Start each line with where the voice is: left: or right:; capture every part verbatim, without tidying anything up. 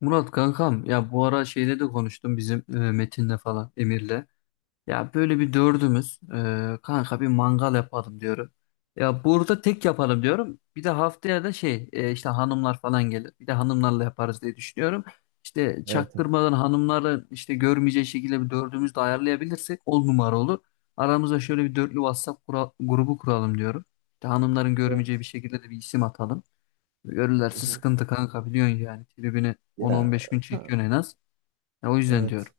left: Murat kankam ya bu ara şeyle de konuştum bizim e, Metin'le falan Emir'le. Ya böyle bir dördümüz e, kanka bir mangal yapalım diyorum. Ya burada tek yapalım diyorum. Bir de haftaya da şey e, işte hanımlar falan gelir. Bir de hanımlarla yaparız diye düşünüyorum. İşte
right: Evet, evet.
left: çaktırmadan hanımları işte görmeyeceği şekilde bir dördümüz de ayarlayabilirsek on numara olur. Aramıza şöyle bir dörtlü WhatsApp kura- grubu kuralım diyorum. İşte hanımların görmeyeceği bir
right: Evet.
left: şekilde de bir isim atalım. Görürlerse
right: Hı.
left: sıkıntı kanka biliyorsun yani. Tribini
right: Ya,
left: on on beş gün
right: ka-
left: çekiyorsun en az. Ya o yüzden diyorum.
right: evet.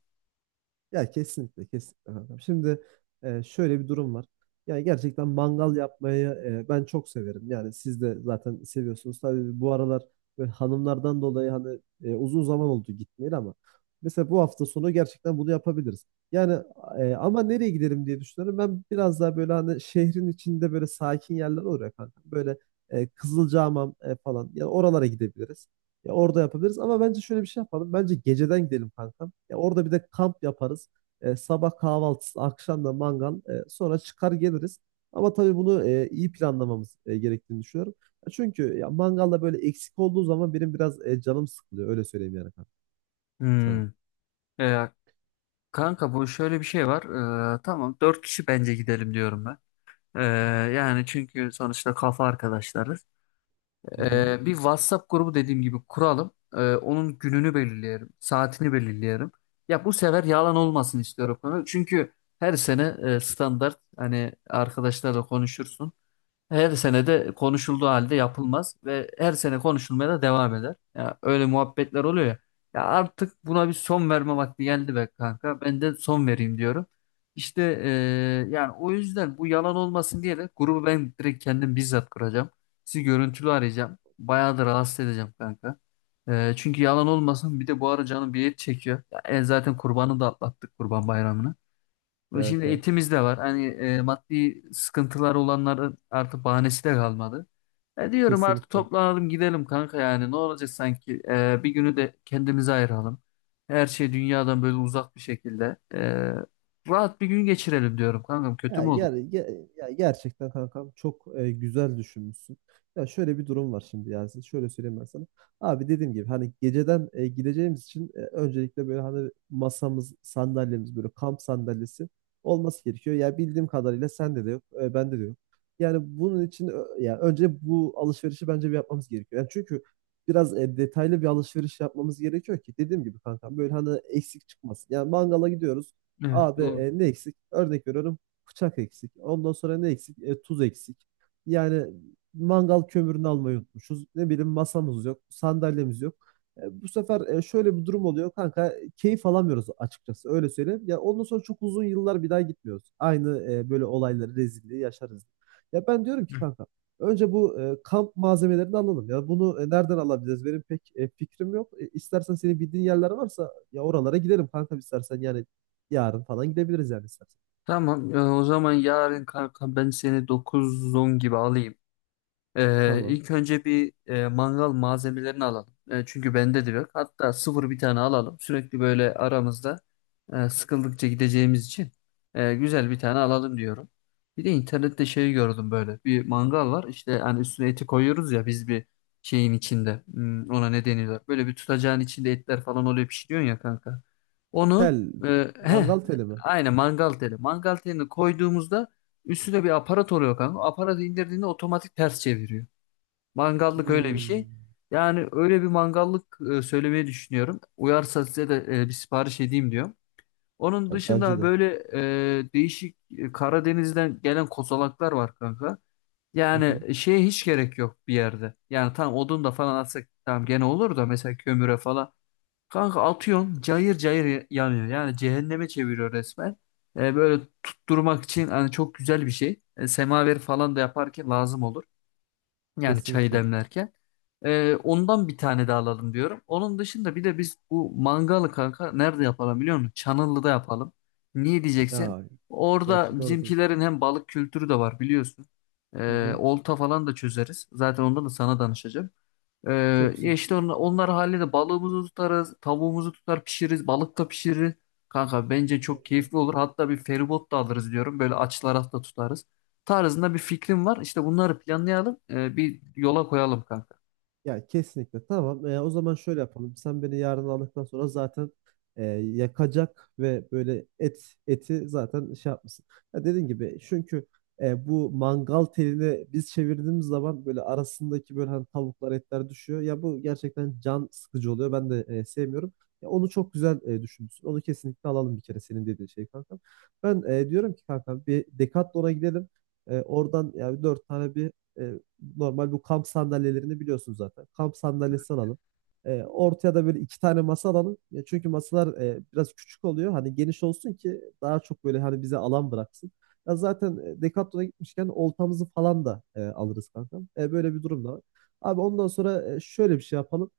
right: Ya, kesinlikle, kesinlikle, kankam. Şimdi, e, şöyle bir durum var. Yani, gerçekten mangal yapmayı, e, ben çok severim. Yani siz de zaten seviyorsunuz. Tabii bu aralar böyle hanımlardan dolayı, hani, e, uzun zaman oldu gitmeyeli, ama mesela bu hafta sonu gerçekten bunu yapabiliriz. Yani, e, ama nereye gidelim diye düşünüyorum. Ben biraz daha böyle hani şehrin içinde böyle sakin yerler olur ya, kankam. Böyle, e, Kızılcahamam, e, falan. Yani oralara gidebiliriz. Ya orada yapabiliriz ama bence şöyle bir şey yapalım. Bence geceden gidelim, kankam. Ya orada bir de kamp yaparız. E, sabah kahvaltısı, akşam da mangal. E, sonra çıkar geliriz. Ama tabii bunu e, iyi planlamamız e, gerektiğini düşünüyorum. Ya çünkü ya mangalda böyle eksik olduğu zaman benim biraz e, canım sıkılıyor. Öyle söyleyeyim yani, kankam, sana.
left: Hmm. E, Kanka bu şöyle bir şey var. E, tamam dört kişi bence gidelim diyorum ben. E, Yani çünkü sonuçta kafa arkadaşlarız.
right: Hı hı.
left: E, bir WhatsApp grubu dediğim gibi kuralım. E, onun gününü belirleyelim. Saatini belirleyelim. Ya bu sefer yalan olmasın istiyorum konu. Çünkü her sene e, standart hani arkadaşlarla konuşursun. Her sene de konuşulduğu halde yapılmaz ve her sene konuşulmaya da devam eder. Ya öyle muhabbetler oluyor ya. Ya artık buna bir son verme vakti geldi be kanka. Ben de son vereyim diyorum. İşte eee, Yani o yüzden bu yalan olmasın diye de grubu ben direkt kendim bizzat kuracağım. Sizi görüntülü arayacağım. Bayağı da rahatsız edeceğim kanka. Eee, çünkü yalan olmasın bir de bu ara canım bir et çekiyor. Ya, e, zaten kurbanı da atlattık kurban bayramını. Ve
right: Evet,
left: şimdi
right: evet.
left: etimiz de var. Hani e, maddi sıkıntılar olanların artık bahanesi de kalmadı. E diyorum artık
right: Kesinlikle.
left: toplanalım gidelim kanka yani ne olacak sanki. E, bir günü de kendimize ayıralım. Her şey dünyadan böyle uzak bir şekilde. E, rahat bir gün geçirelim diyorum kankam, kötü mü
right: Ya,
left: olur?
right: ger ge- ya gerçekten, kankam, çok e, güzel düşünmüşsün. Ya şöyle bir durum var şimdi, Yasin. Şöyle söyleyeyim ben sana. Abi, dediğim gibi hani geceden, e, gideceğimiz için, e, öncelikle böyle hani masamız, sandalyemiz böyle kamp sandalyesi olması gerekiyor. Ya bildiğim kadarıyla sende de yok, e, bende de yok. Yani bunun için ö- ya önce bu alışverişi bence bir yapmamız gerekiyor. Yani çünkü biraz e, detaylı bir alışveriş yapmamız gerekiyor ki dediğim gibi, kankam, böyle hani eksik çıkmasın. Yani mangala gidiyoruz.
left: Evet,
right: Abi,
left: doğru.
right: e, ne eksik? Örnek veriyorum, bıçak eksik. Ondan sonra ne eksik? E, tuz eksik. Yani mangal kömürünü almayı unutmuşuz. Ne bileyim, masamız yok, sandalyemiz yok. E, bu sefer e, şöyle bir durum oluyor, kanka. Keyif alamıyoruz açıkçası, öyle söyleyeyim. Ya ondan sonra çok uzun yıllar bir daha gitmiyoruz. Aynı e, böyle olayları, rezilliği yaşarız. Ya ben diyorum ki,
left: Hı.
right: kanka, önce bu e, kamp malzemelerini alalım ya. Bunu e, nereden alabiliriz? Benim pek e, fikrim yok. E, istersen senin bildiğin yerler varsa ya oralara gidelim, kanka, istersen, yani yarın falan gidebiliriz yani istersen.
left: Tamam, e, o zaman yarın kanka ben seni dokuz on gibi alayım. Ee,
right: Tamam.
left: ilk önce bir e, mangal malzemelerini alalım. E, çünkü bende de yok. Hatta sıfır bir tane alalım. Sürekli böyle aramızda e, sıkıldıkça gideceğimiz için e, güzel bir tane alalım diyorum. Bir de internette şey gördüm böyle. Bir mangal var. İşte hani üstüne eti koyuyoruz ya biz bir şeyin içinde. Hmm, ona ne deniyorlar? Böyle bir tutacağın içinde etler falan oluyor, pişiriyorsun ya kanka. Onu
right: Tel.
left: e, heh,
right: Mangal teli mi?
left: aynen, mangal teli. Mangal telini koyduğumuzda üstünde bir aparat oluyor kanka. Aparatı indirdiğinde otomatik ters çeviriyor. Mangallık öyle bir şey.
right: Hmm.
left: Yani öyle bir mangallık e, söylemeyi düşünüyorum. Uyarsa size de e, bir sipariş edeyim diyorum. Onun
right: Ya, bence
left: dışında
right: de.
left: böyle e, değişik e, Karadeniz'den gelen kozalaklar var kanka.
right: Hı hı.
left: Yani şeye hiç gerek yok bir yerde. Yani tam odun da falan atsak tamam gene olur da mesela kömüre falan. Kanka atıyorsun cayır cayır yanıyor. Yani cehenneme çeviriyor resmen. E, böyle tutturmak için hani çok güzel bir şey. E, semaver falan da yaparken lazım olur. Yani çayı
right: Kesinlikle.
left: demlerken. E, ondan bir tane daha alalım diyorum. Onun dışında bir de biz bu mangalı kanka nerede yapalım biliyor musun? Çanıllı'da yapalım. Niye diyeceksin?
right: Ya,
left: Orada
right: gerçekten orada.
left: bizimkilerin hem balık kültürü de var biliyorsun.
right: Hı
left: E,
right: hı.
left: olta falan da çözeriz. Zaten ondan da sana danışacağım. Ee,
right: Çok
left: Ya
right: güzel.
left: işte onlar, onlar halinde balığımızı tutarız, tavuğumuzu tutar pişiririz, balık da pişiririz. Kanka bence çok
right: Çok güzel.
left: keyifli olur. Hatta bir feribot da alırız diyorum. Böyle açılara da tutarız. Tarzında bir fikrim var. İşte bunları planlayalım, e, bir yola koyalım kanka.
right: Ya kesinlikle, tamam. Ee, o zaman şöyle yapalım. Sen beni yarın aldıktan sonra zaten e, yakacak ve böyle et eti zaten şey yapmışsın. Ya dediğin gibi, çünkü e, bu mangal telini biz çevirdiğimiz zaman böyle arasındaki böyle hani tavuklar, etler düşüyor. Ya bu gerçekten can sıkıcı oluyor. Ben de e, sevmiyorum. Ya onu çok güzel e, düşünmüşsün. Onu kesinlikle alalım, bir kere senin dediğin şey, kankam. Ben e, diyorum ki, kankam, bir Decathlon'a gidelim. E, oradan yani dört tane bir e, normal bu kamp sandalyelerini biliyorsun zaten. Kamp sandalyesi alalım. E, ortaya da böyle iki tane masa alalım. Ya çünkü masalar e, biraz küçük oluyor. Hani geniş olsun ki daha çok böyle hani bize alan bıraksın. Ya zaten e, Decathlon'a gitmişken oltamızı falan da e, alırız, kanka. E, böyle bir durum da var. Abi, ondan sonra e, şöyle bir şey yapalım.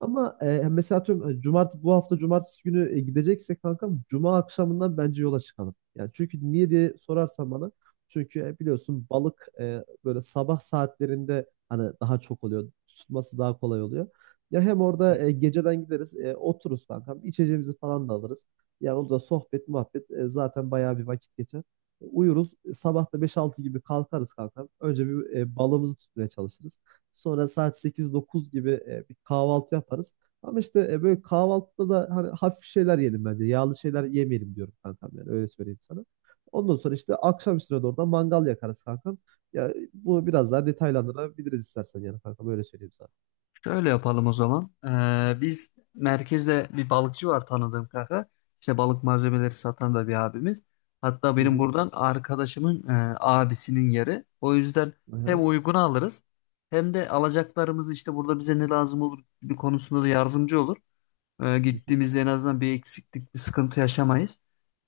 right: Ama e, mesela atıyorum hani bu hafta cumartesi günü e, gideceksek, kankam, cuma akşamından bence yola çıkalım. Yani çünkü niye diye sorarsan bana, çünkü e, biliyorsun balık e, böyle sabah saatlerinde hani daha çok oluyor. Tutması daha kolay oluyor. Ya hem orada e, geceden gideriz, e, otururuz, kankam, içeceğimizi falan da alırız. Yani orada sohbet muhabbet e, zaten bayağı bir vakit geçer. E, uyuruz. E, sabah da beş altı gibi kalkarız, kankam. Önce bir e, balığımızı tutmaya çalışırız. Sonra saat sekiz dokuz gibi e, bir kahvaltı yaparız. Ama işte e, böyle kahvaltıda da hani hafif şeyler yiyelim bence. Yağlı şeyler yemeyelim diyorum, kankam, yani öyle söyleyeyim sana. Ondan sonra işte akşam üstüne doğru da mangal yakarız, kankam. Ya bu biraz daha detaylandırabiliriz istersen, yani, kankam, öyle söyleyeyim sana.
left: Şöyle yapalım o zaman. Ee, biz merkezde bir balıkçı var tanıdığım kanka. İşte balık malzemeleri satan da bir abimiz. Hatta
right: Hı
left: benim
right: hı.
left: buradan arkadaşımın e, abisinin yeri. O yüzden
right: Aha.
left: hem uygun alırız hem de alacaklarımız işte burada bize ne lazım olur gibi konusunda da yardımcı olur. Ee,
right: Hı hı.
left: gittiğimizde en azından bir eksiklik, bir sıkıntı yaşamayız.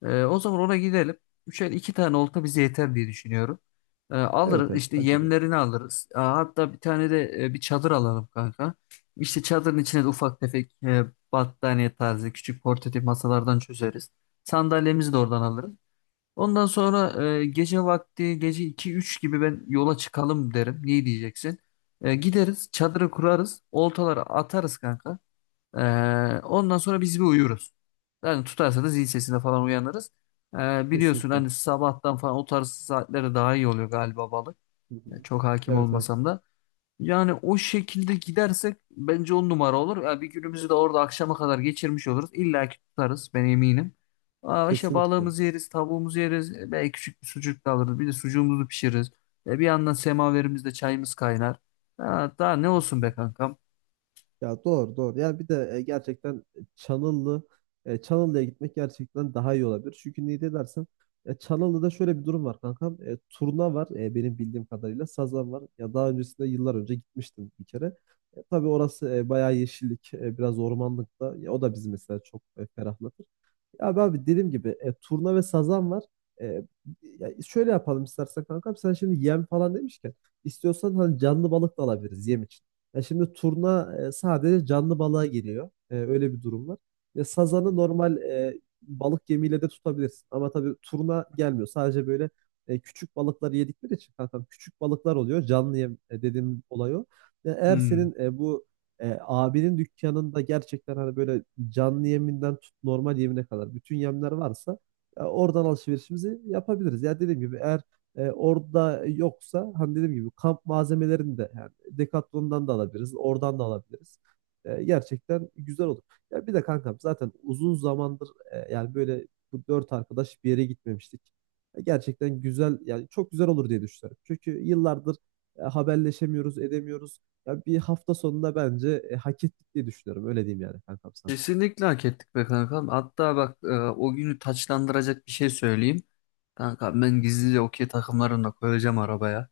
left: Ee, o zaman ona gidelim. Üçer iki tane olta bize yeter diye düşünüyorum. Ee,
right: Evet,
left: alırız
right: evet,
left: işte,
right: bence de.
left: yemlerini alırız. Aa, hatta bir tane de e, bir çadır alalım kanka. İşte çadırın içine de ufak tefek e, battaniye tarzı küçük portatif masalardan çözeriz. Sandalyemizi de oradan alırız. Ondan sonra e, gece vakti, gece iki üç gibi ben yola çıkalım derim. Niye diyeceksin? E, gideriz, çadırı kurarız. Oltaları atarız kanka. Ee, Ondan sonra biz bir uyuruz. Yani tutarsa da zil sesine falan uyanırız. Ee, biliyorsun
right: Kesinlikle.
left: hani sabahtan falan o tarz saatlere daha iyi oluyor galiba balık.
right: Hı hı.
left: Ya çok hakim
right: Evet, evet,
left: olmasam da. Yani o şekilde gidersek bence on numara olur. Ya bir günümüzü de orada akşama kadar geçirmiş oluruz. İlla ki tutarız, ben eminim. Aa, işte
right: kesinlikle. Hı
left: balığımızı yeriz, tavuğumuzu yeriz. E, belki küçük bir sucuk da alırız. Bir de sucuğumuzu pişiririz. E, bir yandan semaverimizde çayımız kaynar. Ha, daha ne olsun
right: hı.
left: be kankam.
right: Ya, doğru, doğru. Ya bir de e, gerçekten Çanıllı e, Çanıllı'ya gitmek gerçekten daha iyi olabilir. Çünkü niye de dersen e, Çanıllı'da şöyle bir durum var, kankam. E, turna var e, benim bildiğim kadarıyla. Sazan var. Ya daha öncesinde yıllar önce gitmiştim bir kere. E, tabii orası e, bayağı yeşillik, e, biraz ormanlık da. Ya, o da bizi mesela çok e, ferahlatır. Abi, abi, dediğim gibi e, turna ve sazan var. E, ya şöyle yapalım istersen, kankam. Sen şimdi yem falan demişken istiyorsan hani canlı balık da alabiliriz yem için. Ya şimdi turna e, sadece canlı balığa geliyor. E, öyle bir durum var. Ya sazanı normal e, balık yemiyle de tutabilirsin. Ama tabii turna gelmiyor. Sadece böyle e, küçük balıkları yedikleri için, kankam, küçük balıklar oluyor. Canlı yem, e, dediğim olay o. Ya eğer
left: Hmm.
right: senin e, bu e, abinin dükkanında gerçekten hani böyle canlı yeminden tut normal yemine kadar bütün yemler varsa e, oradan alışverişimizi yapabiliriz. Ya dediğim gibi, eğer e, orada yoksa hani dediğim gibi kamp malzemelerini de yani Decathlon'dan da alabiliriz, oradan da alabiliriz. E, gerçekten güzel olur. Ya bir de, kankam, zaten uzun zamandır e, yani böyle bu dört arkadaş bir yere gitmemiştik. E, gerçekten güzel, yani çok güzel olur diye düşünüyorum. Çünkü yıllardır e, haberleşemiyoruz, edemiyoruz. Ya, bir hafta sonunda bence e, hak ettik diye düşünüyorum. Öyle diyeyim yani, kankam, sana.
left: Kesinlikle hak ettik be kankam. Hatta bak, e, o günü taçlandıracak bir şey söyleyeyim. Kanka ben gizlice okey takımlarını da koyacağım arabaya.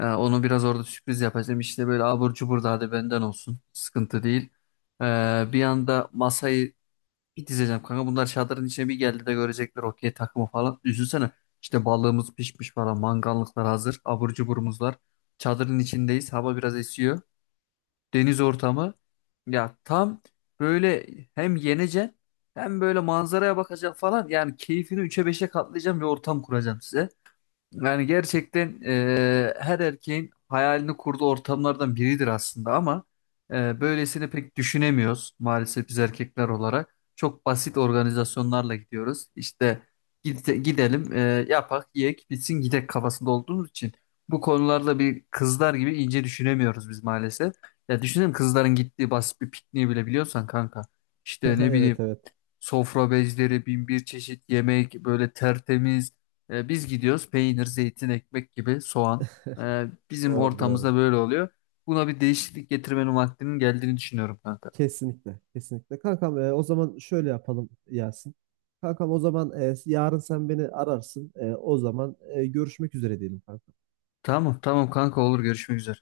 left: E, onu biraz orada sürpriz yapacağım. İşte böyle abur cubur da hadi benden olsun. Sıkıntı değil. E, Bir anda masayı bir dizeceğim kanka. Bunlar çadırın içine bir geldi de görecekler okey takımı falan. Üzülsene. İşte balığımız pişmiş falan. Mangallıklar hazır. Abur cuburumuz var. Çadırın içindeyiz. Hava biraz esiyor, deniz ortamı. Ya tam böyle hem yeneceksin hem böyle manzaraya bakacaksın falan. Yani keyfini üçe beşe katlayacağım bir ortam kuracağım size. Yani gerçekten e, her erkeğin hayalini kurduğu ortamlardan biridir aslında ama e, böylesini pek düşünemiyoruz maalesef biz erkekler olarak. Çok basit organizasyonlarla gidiyoruz. İşte gide- gidelim, e, yapak, yiyek, bitsin, gidek kafasında olduğumuz için bu konularda bir kızlar gibi ince düşünemiyoruz biz maalesef. Ya düşünelim, kızların gittiği basit bir pikniği bile biliyorsan kanka. İşte ne bileyim,
right: Evet, evet,
left: sofra bezleri, bin bir çeşit yemek, böyle tertemiz. E, biz gidiyoruz peynir, zeytin, ekmek gibi soğan. E, bizim
right: doğru, doğru.
left: ortamımızda böyle oluyor. Buna bir değişiklik getirmenin vaktinin geldiğini düşünüyorum kanka.
right: Kesinlikle, kesinlikle. Kankam, e, o zaman şöyle yapalım, Yasin. Kankam, o zaman e, yarın sen beni ararsın. E, o zaman e, görüşmek üzere diyelim, kankam.
left: Tamam, tamam kanka, olur, görüşmek üzere.